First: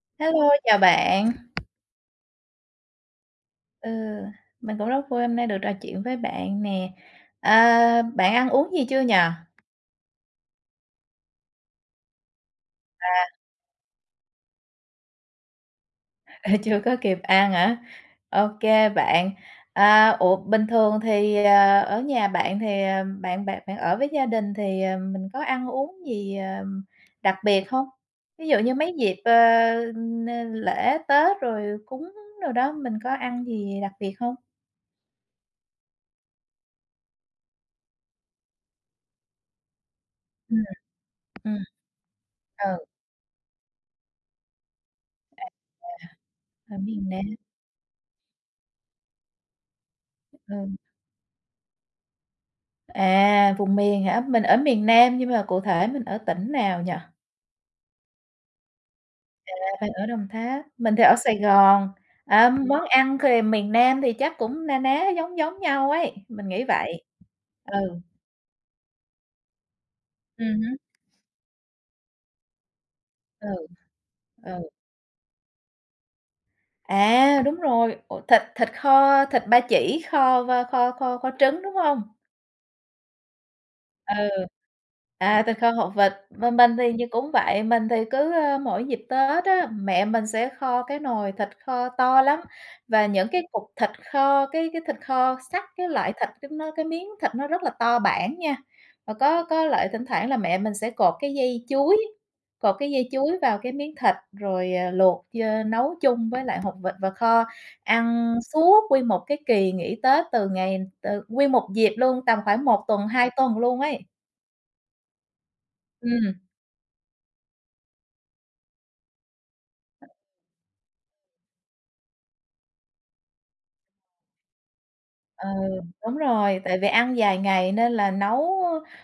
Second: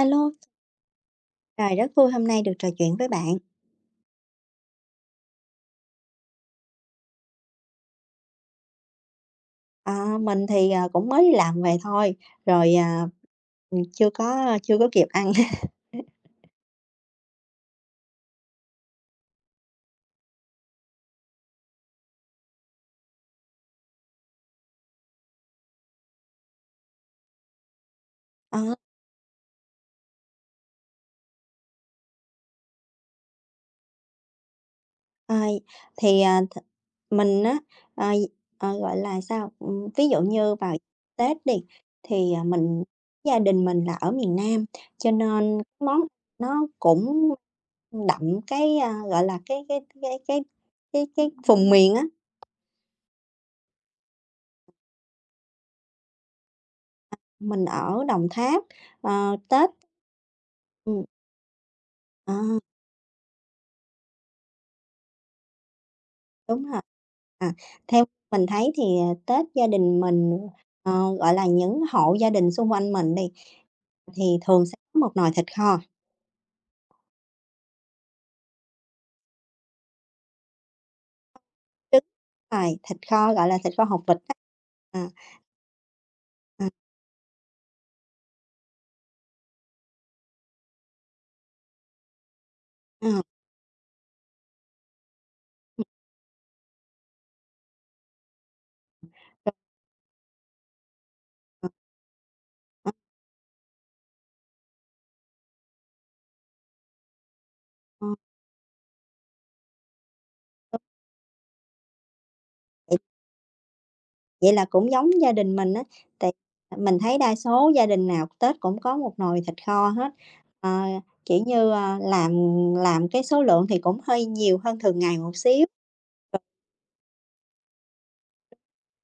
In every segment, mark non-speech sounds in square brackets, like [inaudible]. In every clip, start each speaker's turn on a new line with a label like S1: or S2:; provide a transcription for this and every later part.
S1: Alo,
S2: Hello, chào bạn.
S1: trời, rất vui hôm nay được trò chuyện với bạn.
S2: Ừ, mình cũng rất vui hôm nay được trò chuyện với bạn nè. À, bạn ăn uống gì chưa nhờ?
S1: Ờ, mình thì, cũng mới đi làm về thôi, rồi, chưa có kịp ăn. [laughs]
S2: [laughs] Chưa có kịp ăn hả? OK bạn. À, ủa bình thường thì, ở nhà bạn thì, bạn bạn bạn ở với gia đình thì, mình có ăn uống gì, đặc biệt không? Ví dụ như
S1: Ờ,
S2: mấy dịp, n lễ, Tết rồi cúng rồi đó, mình có ăn gì đặc biệt không?
S1: ờ, thì, à, th mình á, ờ, gọi là, sao, ví dụ như
S2: Ừm,
S1: vào Tết đi,
S2: ừm,
S1: thì,
S2: ừ,
S1: gia đình mình là ở miền Nam, cho nên món nó
S2: ở miền Nam,
S1: cũng đậm cái, gọi là, cái cái cái cái
S2: ừ.
S1: cái cái vùng miền á.
S2: À, vùng miền hả? Mình ở miền Nam nhưng mà cụ thể mình ở tỉnh nào nhỉ?
S1: Mình ở Đồng Tháp,
S2: À,
S1: Tết
S2: bạn ở Đồng Tháp, mình thì
S1: Ừm.
S2: ở Sài Gòn.
S1: À,
S2: À, món ăn thì miền Nam thì chắc cũng na ná giống giống nhau ấy, mình nghĩ
S1: đúng rồi.
S2: vậy.
S1: À,
S2: Ừ,
S1: theo mình thấy thì, Tết gia đình mình,
S2: ừm
S1: gọi là, những hộ gia đình xung quanh mình đi,
S2: ừ,
S1: thì
S2: ừ.
S1: thường sẽ có một nồi thịt kho,
S2: À, đúng rồi, ủa, thịt thịt kho, thịt ba chỉ kho và kho kho kho trứng, đúng
S1: trứng
S2: không?
S1: rồi, thịt kho, gọi là, thịt kho hột vịt
S2: Ừ.
S1: á. À.
S2: À, tình kho học vịt, bên
S1: À,
S2: mình thì như cũng vậy, mình thì cứ, mỗi dịp Tết á, mẹ mình sẽ kho cái nồi thịt kho to lắm và
S1: ờ,
S2: những cái cục thịt kho, cái thịt kho sắt,
S1: ừm,
S2: cái loại thịt cái nó cái miếng thịt nó rất là to bản nha. Và có lại thỉnh thoảng là mẹ mình sẽ cột cái dây chuối, cột cái
S1: ờ,
S2: dây chuối vào cái miếng thịt rồi, luộc chơ nấu chung với lại hột vịt và kho,
S1: ờ,
S2: ăn suốt nguyên một cái kỳ nghỉ Tết
S1: đúng
S2: từ nguyên một dịp luôn, tầm khoảng một
S1: vậy.
S2: tuần, 2 tuần luôn ấy.
S1: Vậy là cũng giống gia đình mình á, tại
S2: Ừm,
S1: mình thấy đa số gia đình nào Tết cũng có một nồi thịt kho hết. Ờ, kiểu như, làm cái số lượng thì cũng hơi nhiều hơn thường ngày một
S2: ờ,
S1: xíu,
S2: đúng
S1: rồi
S2: rồi, tại vì ăn vài ngày nên là nấu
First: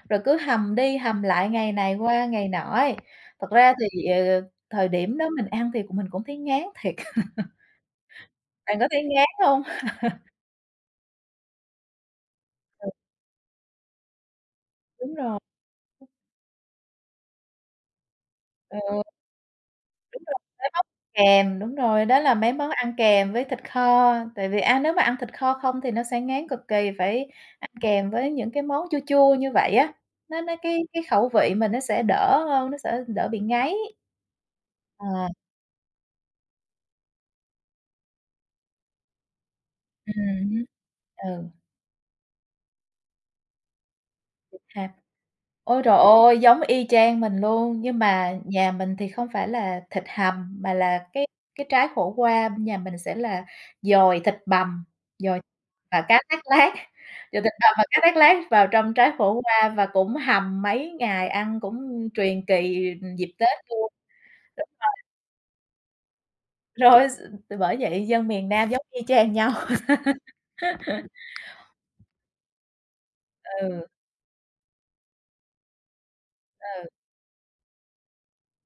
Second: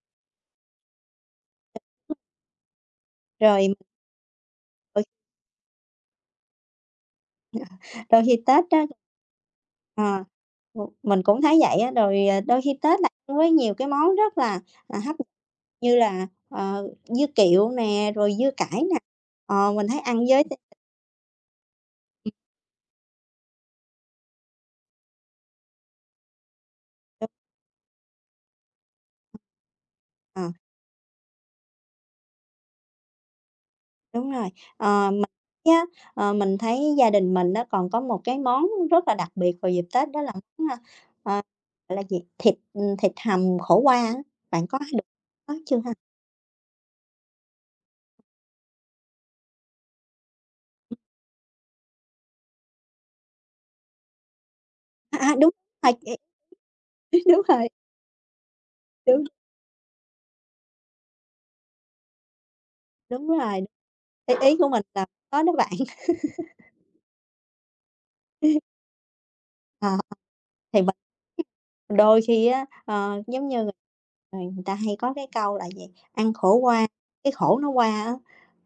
S2: rồi cứ hầm đi hầm lại ngày này qua ngày nọ ấy. Thật ra
S1: rồi
S2: thì, thời
S1: đôi
S2: điểm đó mình ăn thì cũng mình cũng thấy ngán thiệt, [laughs]
S1: [laughs] đôi khi Tết
S2: bạn
S1: á.
S2: có thấy ngán hông?
S1: Ờ, mình cũng thấy vậy á, rồi, đôi khi Tết là ăn với nhiều cái món rất là,
S2: Đúng
S1: hấp dẫn,
S2: rồi,
S1: như là, dưa kiệu nè, rồi dưa cải nè,
S2: ừ,
S1: mình thấy ăn với
S2: mấy món kèm, đúng rồi, đó là mấy món ăn kèm với thịt kho, tại vì ăn nếu mà ăn thịt kho không thì nó sẽ ngán cực kỳ, phải ăn kèm với những cái món chua chua như vậy á, nó
S1: ờ.
S2: nó cái khẩu vị mình nó sẽ đỡ hơn, nó sẽ đỡ bị ngấy.
S1: Đúng rồi.
S2: Ờ,
S1: Ờ, mình nhá, mình thấy gia đình mình á còn có một cái món rất là đặc biệt vào dịp Tết đó là
S2: hứm,
S1: món, ờ,
S2: ừ.
S1: gọi là gì, thịt, thịt hầm khổ qua á, bạn có
S2: Hạt.
S1: được có chưa
S2: Ôi
S1: ha?
S2: trời ơi, giống y chang mình luôn, nhưng mà nhà mình thì không phải là thịt hầm, mà là cái trái khổ qua bên nhà mình sẽ là dồi thịt bằm,
S1: À, à,
S2: dồi
S1: đúng rồi,
S2: và
S1: vậy
S2: cá thác lác,
S1: [laughs]
S2: dồi [laughs]
S1: đúng
S2: thịt
S1: rồi,
S2: bằm và cá thác lác vào trong trái
S1: đúng,
S2: khổ qua và cũng hầm mấy ngày, ăn cũng truyền kỳ
S1: đúng
S2: dịp Tết
S1: rồi,
S2: luôn.
S1: ý ý của mình là có đó bạn. [laughs]
S2: Rồi, s bởi vậy dân miền Nam giống y chang nhau.
S1: Ờ, ờ. Thì mình đôi khi á, giống như,
S2: [laughs]
S1: người ta hay có cái câu là gì, ăn khổ
S2: ừ.
S1: qua, cái khổ nó qua á,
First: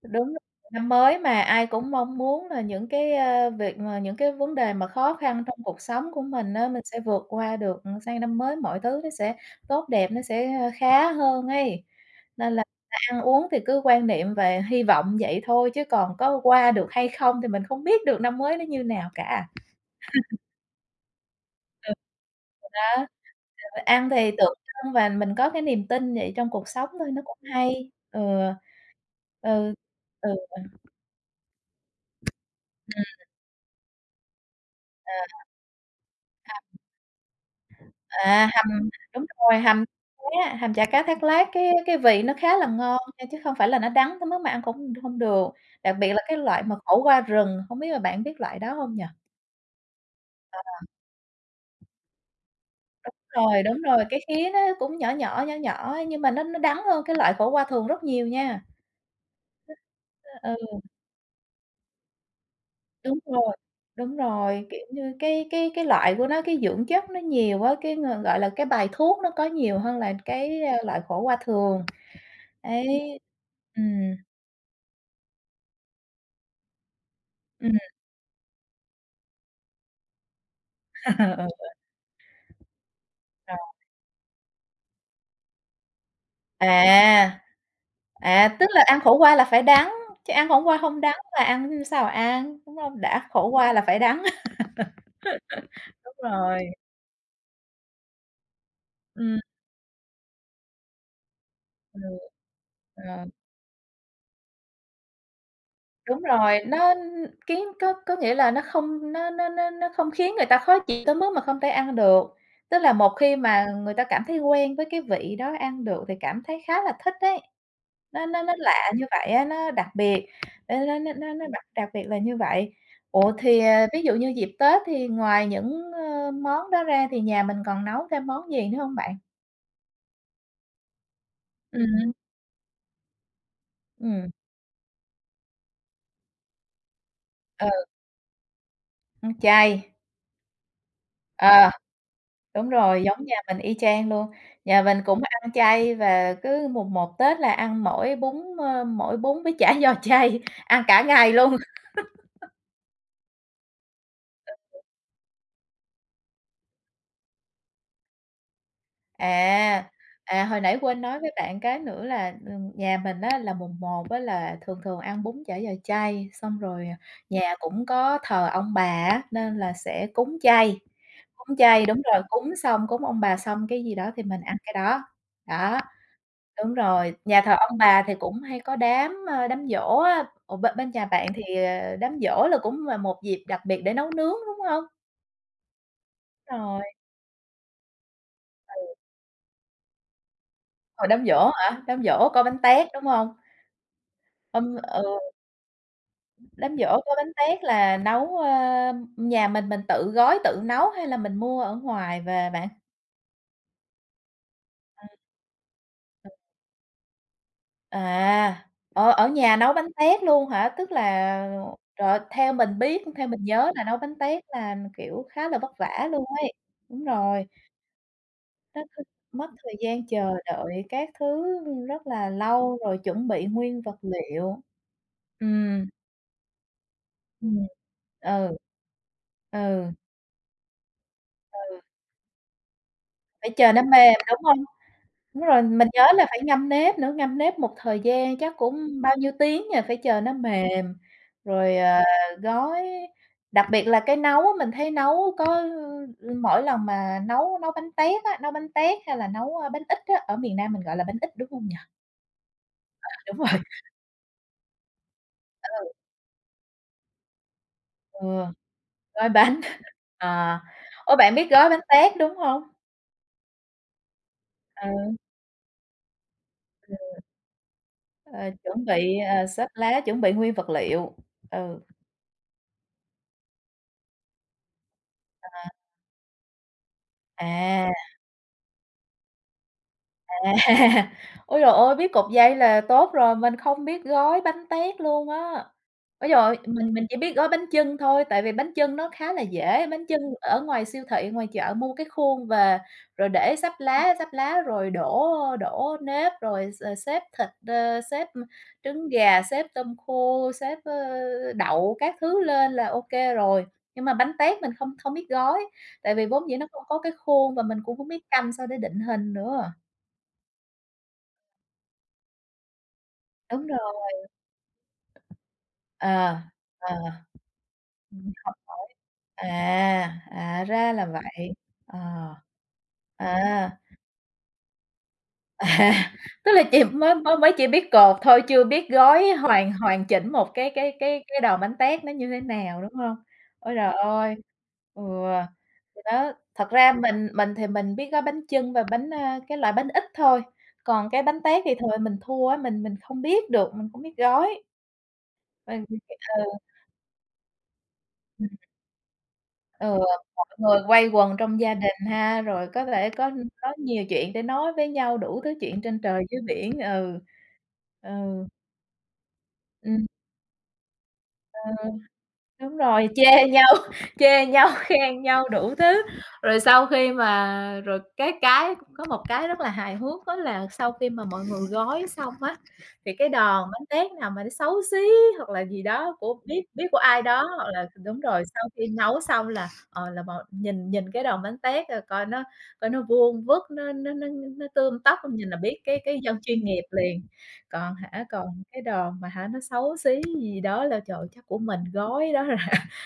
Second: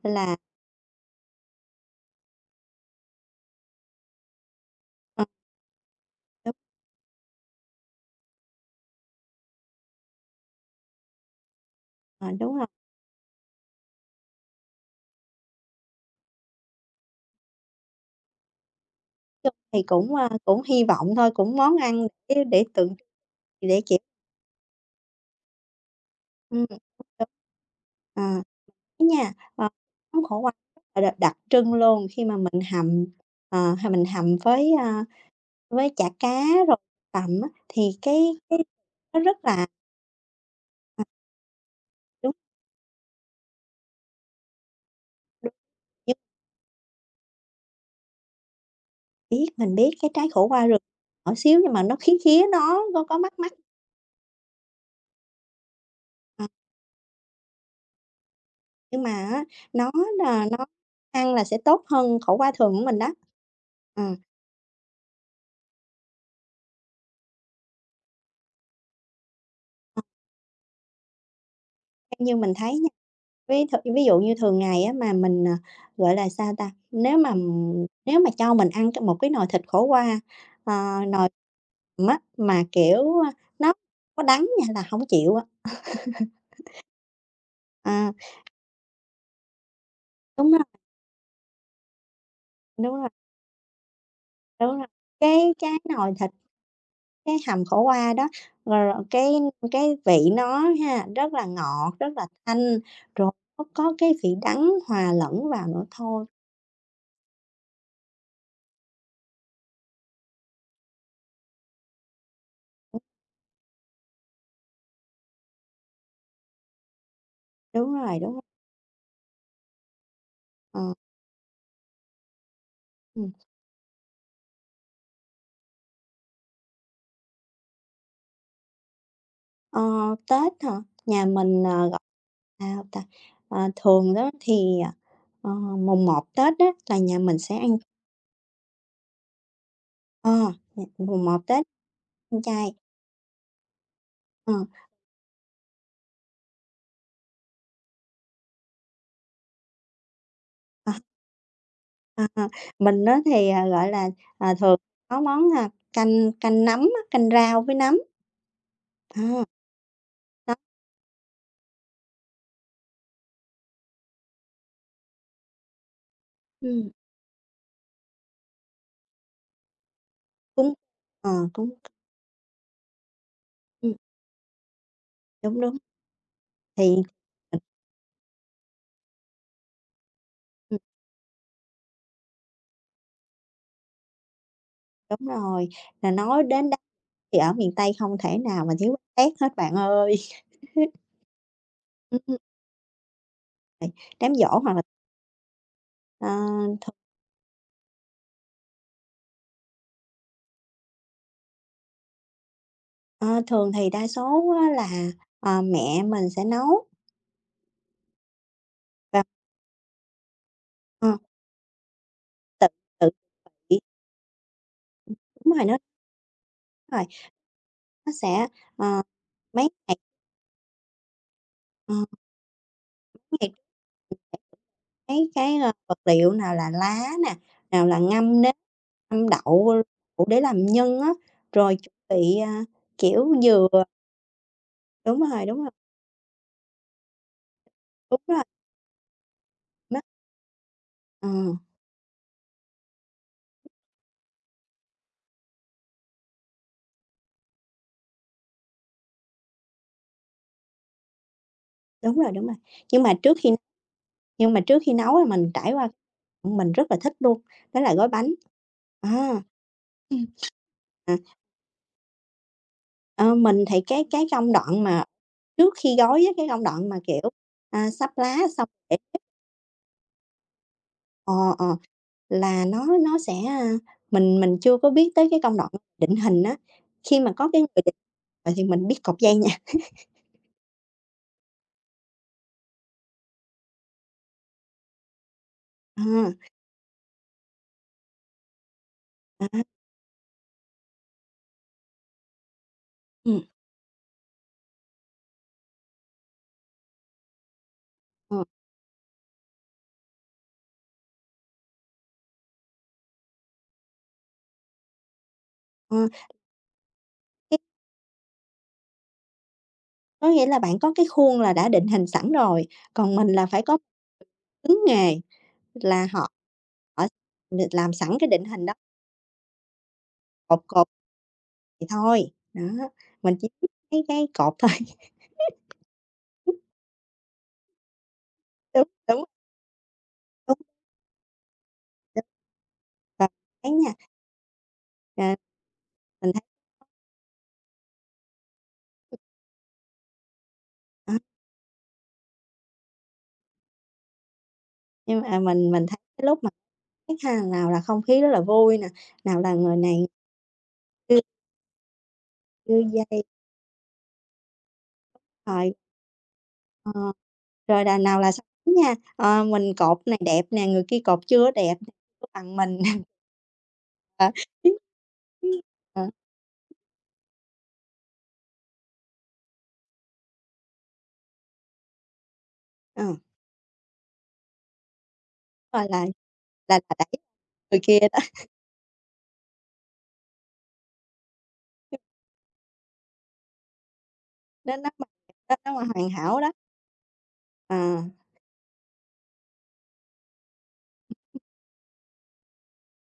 S2: Đúng
S1: là
S2: rồi, năm mới mà ai cũng mong muốn là những cái, việc mà những cái vấn đề mà khó
S1: ờ.
S2: khăn trong cuộc sống của
S1: Đúng
S2: mình á, mình sẽ vượt qua được, sang năm mới mọi thứ nó sẽ tốt đẹp, nó sẽ, khá hơn ấy. Nên
S1: đúng
S2: là
S1: rồi.
S2: ăn uống thì cứ quan niệm về hy vọng vậy thôi, chứ còn có qua được hay không thì mình không biết được năm mới nó như nào cả.
S1: Chung thì cũng, cũng hy vọng thôi, cũng món
S2: Ừ.
S1: ăn để tượng
S2: Đó,
S1: để,
S2: rồi
S1: kiểu
S2: ăn thì tượng trưng và mình có cái niềm tin vậy trong
S1: ừm,
S2: cuộc sống thôi, nó
S1: đúng.
S2: cũng hay. Ừ.
S1: Ờ, á nha,
S2: Ừ.
S1: món
S2: Ừ,
S1: khổ qua là đ đặc trưng luôn khi mà mình
S2: ừm,
S1: hầm, ờ, h mình hầm với,
S2: à.
S1: với chả cá rồi tằm á, thì cái
S2: À,
S1: cái
S2: hầm
S1: nó
S2: đúng
S1: rất
S2: rồi,
S1: là
S2: hầm cá, hầm chả cá
S1: à,
S2: thác lát cái vị
S1: đúng,
S2: nó khá là ngon nha, chứ không phải là nó đắng tới mức mà ăn cũng hông được.
S1: đúng,
S2: Đặc biệt
S1: nhưng
S2: là cái loại mà khổ qua rừng, hông biết là bạn biết loại đó hông nhỉ?
S1: biết mình biết cái trái khổ qua rừng nhỏ xíu nhưng mà nó khía khía, nó có mắt mắt,
S2: Rồi, đúng rồi, cái khía nó cũng nhỏ nhỏ, nhỏ nhỏ nhưng mà nó
S1: ờ,
S2: nó đắng hơn cái loại khổ qua thường rất nhiều nha.
S1: nhưng mà á, nó
S2: Ờ,
S1: nó
S2: ừ,
S1: ăn là sẽ tốt hơn khổ qua thường của mình đó.
S2: đúng rồi,
S1: Ờ.
S2: kiểu như, cái loại của nó, cái dưỡng chất nó nhiều á, cái, gọi là, cái bài thuốc nó có nhiều hơn
S1: Ờ,
S2: là cái, loại khổ qua thường,
S1: theo như mình thấy nha,
S2: ấy.
S1: ví
S2: Ừm,
S1: dụ như thường ngày á mà mình, gọi là, sao ta,
S2: ừm.
S1: nếu mà cho mình ăn c một cái nồi thịt khổ qua, ờ, nồi
S2: [laughs]
S1: hầm á, mà, kiểu,
S2: Ờ.
S1: nó có đắng nha là hổng chịu á.
S2: À,
S1: À,
S2: à, tức là ăn khổ qua là phải đắng, chứ ăn
S1: đúng
S2: khổ
S1: rồi,
S2: qua không đắng là ăn sao mà ăn, đúng
S1: đúng
S2: hông?
S1: rồi,
S2: Đã khổ qua là phải đắng.
S1: đúng rồi. Cái nồi
S2: Đúng
S1: thịt,
S2: rồi, [laughs]
S1: cái hầm khổ qua đó, rồi cái
S2: ừm,
S1: cái vị nó ha, rất là ngọt,
S2: ừ.
S1: rất là thanh,
S2: Ờ.
S1: rồi nó có cái vị đắng hòa lẫn vào nữa
S2: Đúng
S1: thôi.
S2: rồi, nó kiến có nghĩa là nó không nó không khiến người ta khó chịu tới mức mà không thể ăn được. Tức là một khi mà người ta cảm thấy quen với cái vị đó, ăn được thì cảm thấy khá là thích đấy. Nó
S1: Đúng rồi,
S2: nó nó lạ như vậy á, nó đặc biệt, ê,
S1: ờ,
S2: nó đặc đặc biệt là như vậy. Ủa,
S1: ừm.
S2: thì, à, ví dụ như dịp Tết thì ngoài những, món đó ra thì nhà mình còn nấu thêm món gì nữa không bạn?
S1: Ờ, Tết hả? Nhà mình, gọi
S2: Ừm,
S1: sao ta? Ờ, thường
S2: ừm,
S1: đó thì, ờ, mùng một Tết đó là nhà mình sẽ
S2: ừ,
S1: ăn
S2: chay,
S1: ờ, nh mùng một Tết
S2: ờ.
S1: ăn
S2: Đúng
S1: chay.
S2: rồi, giống nhà mình y chang luôn.
S1: Ờ,
S2: Nhà mình cũng ăn chay và cứ mùng một Tết là ăn mỗi bún, mỗi bún với chả giò chay, ăn
S1: ờ,
S2: cả ngày luôn.
S1: ờ, ờ, mình đó thì, gọi là, thường có món, canh canh nấm á, canh rau với nấm. Ờ.
S2: À, à,
S1: Đó,
S2: hồi nãy quên nói với bạn cái nữa là, nhà mình á là mùng một á là thường thường ăn bún chả giò chay, xong rồi,
S1: ừm,
S2: à, nhà cũng có thờ ông bà á, nên là sẽ cúng
S1: cúng
S2: chay.
S1: ờ,
S2: Cúng
S1: cúng
S2: chay đúng rồi, cúng xong, cúng ông bà xong cái gì
S1: ừm,
S2: đó thì mình ăn cái đó,
S1: đúng, đúng,
S2: đó. Đúng
S1: thì mình
S2: rồi, nhà thờ ông bà thì cũng hay có đám, đám giỗ á. Ủa, bên
S1: ừ,
S2: bên nhà bạn thì, đám giỗ là cũng là một dịp đặc biệt để nấu nướng, đúng hông?
S1: đúng rồi, là nói đến đó
S2: Rồi,
S1: thì ở miền tây không thể nào mà thiếu bánh tét hết bạn ơi. [laughs]
S2: hồi đám giỗ hả? Đám
S1: Ừm,
S2: giỗ
S1: ừm,
S2: có bánh tét, đúng hông?
S1: vậy đám giỗ hoặc
S2: Ừm,
S1: là,
S2: ừ,
S1: ờ,
S2: đám
S1: th
S2: giỗ có bánh tét là nấu, nhà mình tự gói, tự nấu hay là mình mua ở ngoài về bạn?
S1: ờ, thường thì đa số á là, mẹ
S2: Ờ,
S1: mình sẽ nấu
S2: à, ở
S1: và
S2: ở nhà nấu bánh tét luôn hả? Tức
S1: ờ,
S2: là rồi theo
S1: tự
S2: mình biết,
S1: tự
S2: theo mình nhớ
S1: kỷ
S2: là nấu bánh tét là, kiểu, khá
S1: đúng
S2: là vất vả luôn ấy. Đúng
S1: rồi.
S2: rồi.
S1: Nó sẽ,
S2: Rất h
S1: ờ,
S2: mất
S1: mấy
S2: thời
S1: ngày,
S2: gian chờ đợi các thứ
S1: ờ,
S2: rất là lâu, rồi chuẩn
S1: mấy
S2: bị
S1: ngày
S2: nguyên vật liệu.
S1: mấy cái,
S2: Ừm,
S1: vật liệu nào là lá nè,
S2: ừm,
S1: nào là ngâm nếp,
S2: ừ.
S1: ngâm
S2: Ừ,
S1: đậu đậu để làm nhân á, rồi chuẩn bị, kiểu,
S2: phải
S1: dừa
S2: chờ nó mềm, đúng hông?
S1: đúng
S2: Đúng
S1: rồi, đúng
S2: rồi,
S1: rồi,
S2: mình nhớ là phải ngâm nếp nữa, ngâm nếp một thời
S1: đúng
S2: gian
S1: rồi,
S2: chắc cũng bao nhiêu tiếng nhỉ, phải
S1: nó
S2: chờ nó mềm,
S1: ờ,
S2: rồi, gói đặc biệt là cái nấu á, mình thấy nấu có ừ, mỗi lần mà nấu nấu bánh tét á, nấu bánh tét hay là nấu, bánh ít á, ở miền Nam mình gọi là bánh ít, đúng hông nhỉ?
S1: đúng rồi, đúng rồi. Nhưng mà
S2: Đúng
S1: trước khi
S2: rồi,
S1: Nhưng mà trước khi nấu là mình trải qua
S2: ừ,
S1: mình rất là thích luôn, đó là gói
S2: ừ.
S1: bánh.
S2: Gói
S1: À,
S2: bánh,
S1: ừm.
S2: ờ. Ủa,
S1: À,
S2: bạn biết gói bánh tét, đúng hông?
S1: ờ, mình thì cái công đoạn mà
S2: Ừ,
S1: trước khi gói á, cái công đoạn mà, kiểu, sắp lá
S2: ờ,
S1: xong
S2: chuẩn
S1: để
S2: bị, ờ, xếp lá, chuẩn bị nguyên vật liệu.
S1: ờ, ờ,
S2: Ừ,
S1: là nó sẽ, a mình chưa có biết tới cái công đoạn định hình á. Khi mà có cái người
S2: à.
S1: định vậy thì mình biết cột dây nha.
S2: À, [laughs] ôi trời ơi, biết cột dây là tốt rồi, mình không biết gói bánh tét luôn á. Ôi trời
S1: À,
S2: ơi, mình chỉ biết gói bánh chưng thôi, tại vì bánh chưng nó khá là
S1: à,
S2: dễ, bánh chưng ở ngoài siêu thị, ngoài chợ mua cái khuôn về, rồi
S1: ừm,
S2: để sắp lá rồi đổ đổ nếp, rồi xếp thịt, xếp
S1: ờ,
S2: trứng gà, xếp tôm khô, xếp, đậu các thứ lên là ok rồi. Nhưng mà bánh tét mình không không biết gói,
S1: ờ,
S2: tại vì vốn dĩ nó không có cái khuôn và mình cũng không biết canh sao để định hình nữa.
S1: có nghĩa là bạn có cái khuôn là đã định hình sẵn rồi, còn mình là phải
S2: Đúng
S1: có
S2: rồi.
S1: cứng nghề là họ
S2: Ờ, ờ,
S1: Ở n làm sẵn cái định
S2: học
S1: hình đó,
S2: à,
S1: cột
S2: à,
S1: cột
S2: ra là vậy.
S1: vậy
S2: Ờ,
S1: thôi, đó, mình chỉ biết
S2: à,
S1: cái cột thôi.
S2: [laughs] à, tức là
S1: [laughs]
S2: chị mới mới mới chỉ biết cột thôi, chưa
S1: Đúng,
S2: biết
S1: đúng,
S2: gói hoàn hoàn chỉnh một
S1: đúng,
S2: cái đòn bánh tét nó
S1: đúng,
S2: như thế nào, đúng hông?
S1: và thấy
S2: Ôi
S1: nha,
S2: trời ơi! Ừ,
S1: à,
S2: thì đó,
S1: mình thấy
S2: thật ra mình thì mình biết gói bánh chưng và bánh, cái loại bánh ít thôi, còn
S1: ờ,
S2: cái bánh tét thì thời mình thua á, mình không biết được, mình không biết gói.
S1: nhưng mà à, mình
S2: Mình
S1: mình thấy cái lúc mà biết ha, nào là không khí rất là
S2: ừ.
S1: vui nè, nào là người
S2: Ừ,
S1: này
S2: mọi người quây
S1: đưa
S2: quần trong gia đình ha, rồi
S1: đưa
S2: có thể
S1: dây
S2: có nhiều chuyện để nói với nhau, đủ thứ
S1: rồi.
S2: chuyện trên trời dưới biển,
S1: Ờ,
S2: ừ.
S1: rồi là
S2: Ừ,
S1: nào là so nha, mình cột
S2: ừm,
S1: này đẹp nè, người kia cột chưa
S2: ờ.
S1: đẹp nè, bằng
S2: Đúng
S1: mình [laughs] nè,
S2: rồi, chê nhau, [laughs]
S1: ờ,
S2: chê nhau, khen nhau đủ
S1: ờ,
S2: thứ. Rồi sau khi mà rồi cái có một cái rất là hài hước đó là sau khi mà mọi người gói xong á,
S1: ờ,
S2: thì cái đòn bánh tét nào mà nó xấu xí hoặc là gì
S1: gọi
S2: đó của biết biết
S1: Là
S2: của
S1: đẩy
S2: ai đó hoặc
S1: người
S2: là
S1: kia
S2: đúng
S1: đó,
S2: rồi, sau khi nấu xong là, ờ, là mọi nhìn nhìn cái đòn bánh tét, rồi coi nó vuông vức, nó
S1: nó nó
S2: tươm
S1: mà
S2: tất, nhìn là
S1: nó
S2: biết
S1: mà
S2: cái
S1: hoàn
S2: cái dân
S1: hảo đó.
S2: chuyên nghiệp liền. Còn
S1: Ờ,
S2: hả? Còn cái đồ mà hả, nó xấu xí gì đó là trời ơi, chắc của mình gói đó rồi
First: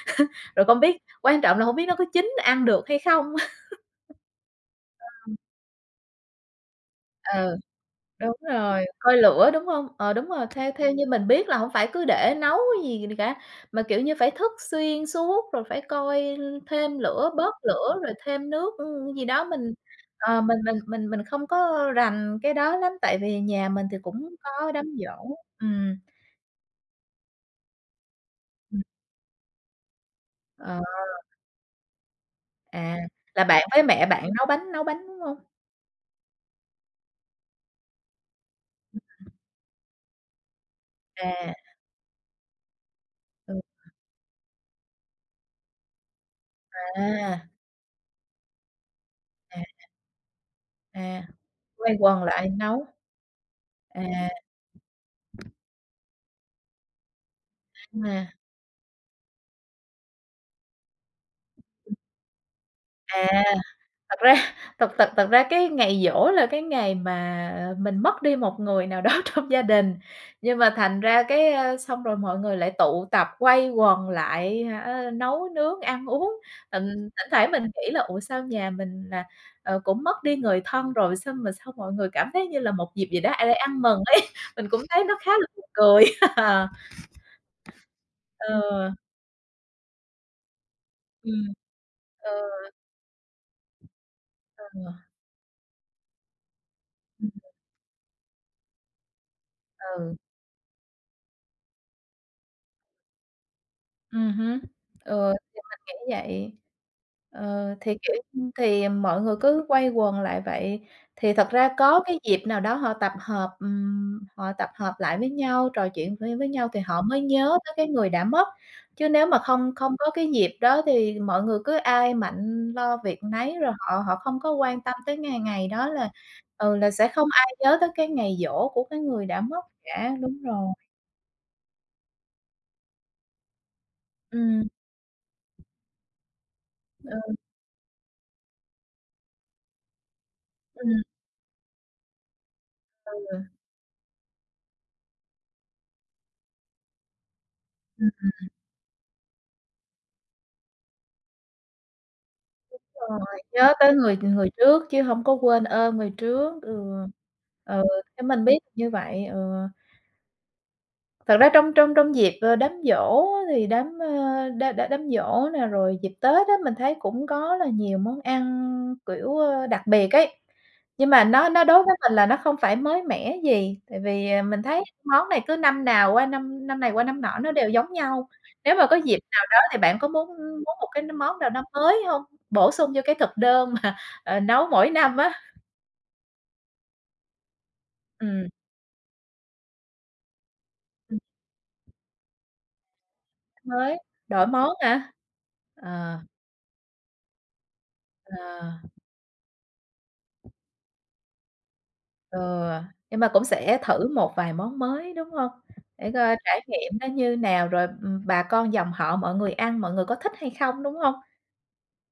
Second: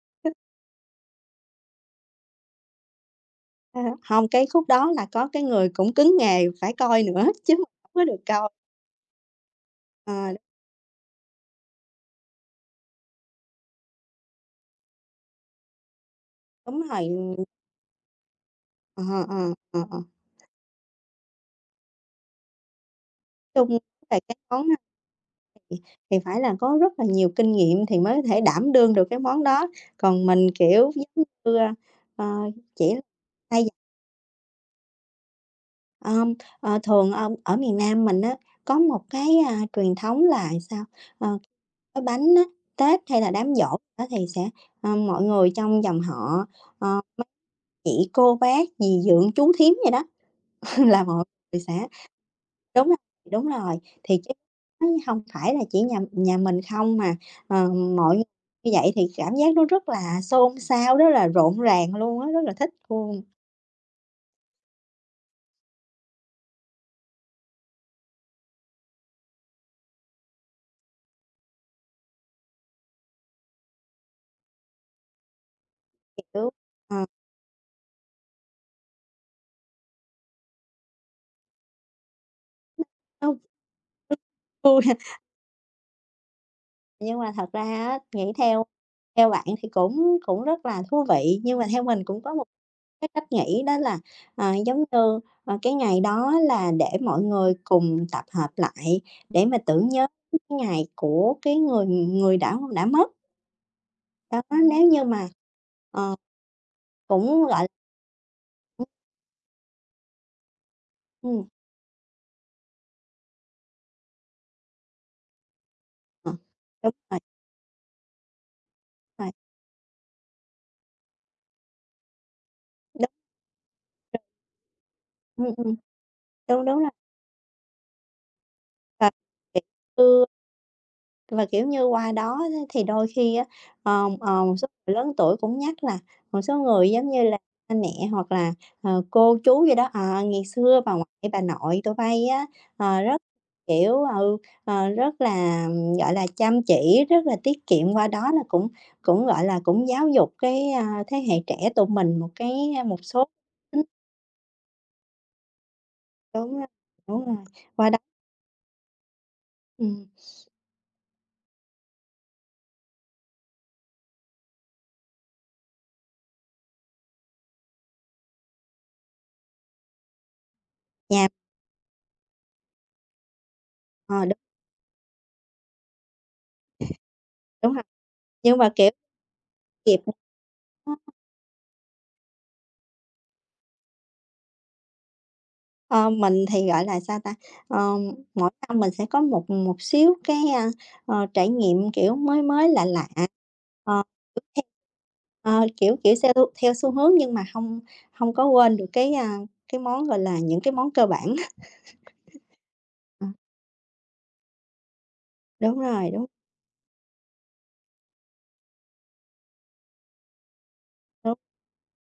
S2: [laughs] rồi không biết, quan trọng là không biết nó có chín ăn được hay không. [laughs]
S1: ha ha. Hông, cái khúc đó là có cái người cũng cứng nghề phải coi nữa, [laughs] chứ
S2: Ừ,
S1: mình hổng có được
S2: đúng
S1: coi.
S2: rồi, coi lửa, đúng không? Ờ, đúng
S1: Ờ,
S2: rồi, theo theo như mình biết là không phải cứ để nấu gì cả, mà, kiểu như, phải thức xuyên suốt, rồi phải coi
S1: đúng
S2: thêm
S1: rồi,
S2: lửa, bớt lửa, rồi thêm nước,
S1: ờ, ờ,
S2: gì
S1: ờ,
S2: đó. Mình,
S1: ờ. ờ.
S2: mình không có rành cái đó lắm, tại vì nhà
S1: Chung
S2: mình thì
S1: về
S2: cũng
S1: cái món
S2: có
S1: á
S2: đám giỗ. Ừm,
S1: thì phải là có rất là nhiều kinh nghiệm thì mới có thể đảm đương được cái món đó, còn mình,
S2: ờ.
S1: kiểu, giống như, ờ, chỉ
S2: À, là bạn
S1: tay
S2: với mẹ bạn nấu bánh, đúng hông?
S1: Ờm, thường, ở miền Nam mình á, có một cái, truyền thống là sao?
S2: À,
S1: Ờ, gói bánh á, Tết hay là
S2: ừ,
S1: đám giỗ á thì sẽ, mọi người trong dòng họ, ờ,
S2: à,
S1: chị, cô, bác, dì, dượng, chú,
S2: à,
S1: thím vậy đó, [laughs] là
S2: à,
S1: mọi người sẽ
S2: quây quần lại nấu.
S1: đúng rồi, đúng rồi, thì
S2: À,
S1: chứ nó phải là chỉ nhà nhà mình không mà, mọi
S2: à,
S1: người như vậy thì cảm giác nó rất là xôn xao, rất là rộn ràng luôn á, rất là thích luôn,
S2: à. Thật ra thật thật thật ra cái ngày giỗ là cái ngày mà mình mất đi một người nào đó [laughs] trong gia đình, nhưng mà thành ra cái, xong rồi mọi người lại tụ tập quây quần lại hả, nấu nướng, ăn uống.
S1: kiểu, ờ,
S2: Thỉnh thoảng mình nghĩ là "Ủa, sao nhà mình là, ờ, cũng mất đi người thân rồi, sao mà sao mọi người cảm thấy như là một dịp gì đó
S1: nó
S2: ai để ăn mừng" ấy, [laughs] mình cũng
S1: vui.
S2: thấy nó khá là buồn cười. [laughs] Ờ.
S1: Nhưng mà thật ra á, nghĩ theo
S2: Ờ.
S1: theo bạn thì cũng cũng rất là thú vị,
S2: Ừm.
S1: nhưng mà theo mình cũng có
S2: Ờ.
S1: một cái cách nghĩ đó là, giống như, cái ngày đó là để mọi
S2: Ừ.
S1: người cùng tập hợp lại để mà tưởng nhớ
S2: Ừ.
S1: cái ngày của cái người người đã mất. Đó,
S2: Hứm,
S1: nếu như mà,
S2: ừ, thì mình nghĩ
S1: ờ,
S2: vậy.
S1: cũng, gọi là
S2: Ờ, thì, kiểu,
S1: ừm,
S2: thì mọi người cứ quây quần lại vậy, thì thật
S1: ừm,
S2: ra có cái dịp nào đó họ tập hợp lại với nhau, trò chuyện
S1: ờ,
S2: với nhau thì
S1: đúng
S2: họ mới
S1: rồi,
S2: nhớ tới cái người đã mất, chứ
S1: đúng
S2: nếu
S1: rồi,
S2: mà không không có cái dịp đó thì mọi người cứ ai mạnh lo
S1: đúng,
S2: việc nấy, rồi họ họ không có quan tâm tới ngày
S1: ừm,
S2: ngày
S1: ừm,
S2: đó là,
S1: đúng,
S2: ừ,
S1: đúng rồi.
S2: là sẽ không ai nhớ tới cái ngày giỗ của cái
S1: Và
S2: người đã mất cả.
S1: [unintelligible]
S2: Đúng rồi.
S1: Và, kiểu như, qua đó á thì đôi khi á, một số
S2: Ừm,
S1: người lớn tuổi cũng nhắc là một số người giống như
S2: ừ.
S1: là ba mẹ hoặc là, cô chú gì đó, ngày xưa bà
S2: Ừm.
S1: ngoại, bà nội tụi bây á, rất, kiểu, rất là, gọi là, chăm chỉ, rất là tiết kiệm, qua đó
S2: Ừ.
S1: là cũng cũng, gọi là, cũng giáo dục cái, thế hệ trẻ tụi mình một cái một số
S2: Rồi, nhớ
S1: tính
S2: tới người người trước chứ hông có quên ơn người
S1: đúng
S2: trước,
S1: rồi,
S2: ừ.
S1: đúng rồi,
S2: Ừ,
S1: qua đó
S2: thế mình biết như vậy, ừ.
S1: ừm,
S2: Thật ra trong trong trong dịp, ờ, đám giỗ á thì đám, ơ, đá đá đám giỗ nè, rồi dịp Tết á, mình thấy cũng có là nhiều món ăn, kiểu, ơ, đặc biệt ấy. Nhưng mà
S1: nhà
S2: nó đối với mình là nó không phải mới mẻ gì, tại
S1: ờ,
S2: vì,
S1: đúng,
S2: à, mình thấy món này cứ năm nào qua năm năm này qua năm nọ nó đều
S1: đúng rồi,
S2: giống nhau.
S1: nhưng mà,
S2: Nếu mà
S1: kiểu
S2: có dịp nào đó thì bạn
S1: kịp.
S2: có muốn muốn một cái món nào đó mới không? Bổ sung cho cái thực đơn mà, ờ, nấu mỗi năm á.
S1: Ờ, mình thì, gọi là, sao ta, ờ,
S2: Ừm,
S1: mỗi năm mình sẽ có một một xíu cái, trải nghiệm, kiểu, mới mới, lạ lạ,
S2: mới,
S1: ờ,
S2: đổi
S1: theo
S2: món hả?
S1: ờ, kiểu kiểu,
S2: Ờ,
S1: xeo theo xu hướng nhưng mà không không có
S2: ờ.
S1: quên được cái, cái món, gọi là, những cái món cơ bản [laughs]
S2: Ừ, nhưng
S1: Ờ,
S2: mà cũng sẽ thử một vài món mới, đúng hông?
S1: đúng
S2: Để
S1: rồi, đúng,
S2: coi trải nghiệm nó như nào, rồi, bà con dòng họ mọi người ăn, mọi người có thích hay không, đúng hông?
S1: đúng,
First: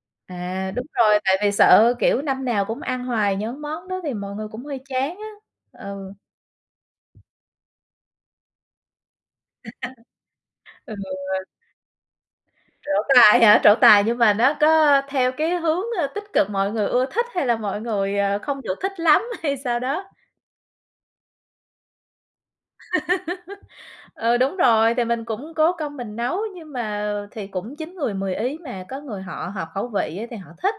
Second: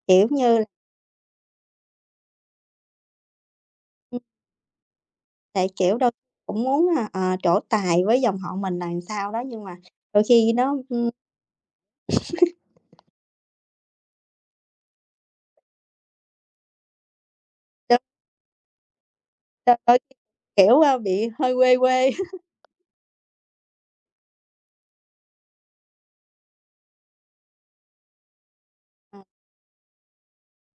S1: kiểu như là
S2: À, đúng rồi, tại vì sợ, kiểu, năm nào cũng ăn hoài những món đó thì
S1: ừm,
S2: mọi người cũng hơi chán á.
S1: tại, kiểu, đôi
S2: Ừ,
S1: cũng muốn, trổ tài với dòng họ mình là làm sao đó, nhưng mà đôi khi nó,
S2: ừ,
S1: ưm,
S2: trổ tài hả? Trổ tài nhưng mà nó có theo cái hướng, ơ, tích cực mọi người ưa thích hay là mọi
S1: đôi
S2: người, ờ, không được thích lắm [laughs] hay
S1: đôi
S2: sao
S1: đôi
S2: đó?
S1: khi, kiểu, bị hơi quê quê. [laughs]
S2: Ừ, đúng rồi, thì mình cũng cố công mình nấu nhưng mà thì cũng chín người mười ý mà, có
S1: Ờ,
S2: người họ hợp khẩu vị á thì họ thích,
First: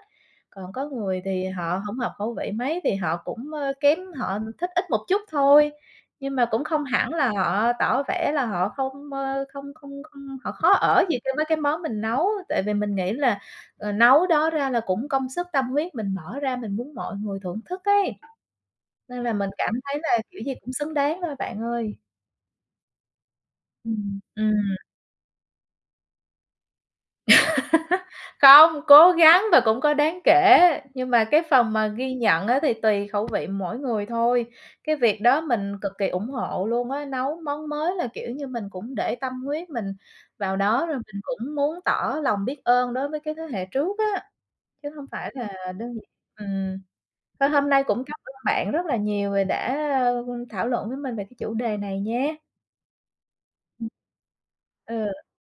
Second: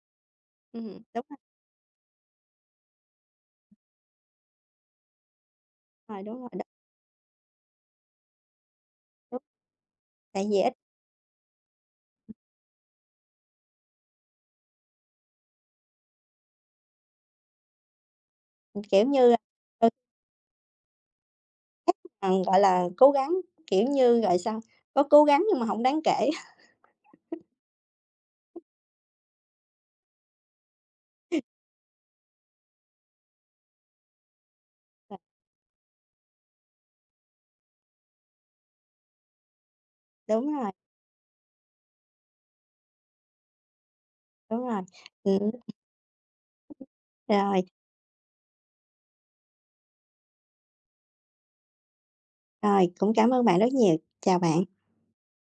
S2: còn có người
S1: đúng
S2: thì họ hổng hợp khẩu vị mấy thì họ cũng, ơ, kém họ thích ít một chút thôi.
S1: rồi,
S2: Nhưng
S1: đúng
S2: mà
S1: rồi, đúng
S2: cũng không hẳn là họ tỏ vẻ là họ không,
S1: đúng,
S2: ơ, không không không
S1: tại
S2: họ
S1: vì
S2: khó
S1: ít
S2: ở gì cái với cái món mình nấu, tại vì mình nghĩ là, ờ, nấu đó ra là cũng công sức tâm huyết mình bỏ ra, mình muốn mọi người thưởng thức ấy.
S1: kiểu
S2: Nên là
S1: như,
S2: mình cảm
S1: đôi
S2: thấy là kiểu gì cũng xứng đáng thôi bạn ơi.
S1: bằng, gọi là, cố gắng, kiểu
S2: Ừm.
S1: như, gọi sao,
S2: Ừm.
S1: có cố gắng nhưng mà hổng đáng kể. [laughs]
S2: Không, cố gắng và cũng có đáng kể, nhưng mà cái phần mà ghi nhận á thì tùy khẩu vị mỗi người thôi. Cái
S1: Ờ,
S2: việc đó mình cực kỳ ủng hộ luôn á, nấu món mới là, kiểu như, mình cũng để tâm huyết mình vào
S1: Đúng rồi,
S2: đó, rồi mình cũng muốn tỏ lòng biết ơn đối với cái thế hệ trước á,
S1: đúng rồi.
S2: chứ hông phải là
S1: Ừm,
S2: đơn giản ừm. Thôi
S1: rồi,
S2: hôm nay cũng cảm ơn bạn rất là nhiều vì đã, ơ, thảo luận với mình về cái chủ đề này nha.
S1: rồi, cũng cảm ơn bạn rất
S2: Ừm.
S1: nhiều. Chào bạn.
S2: Ừ.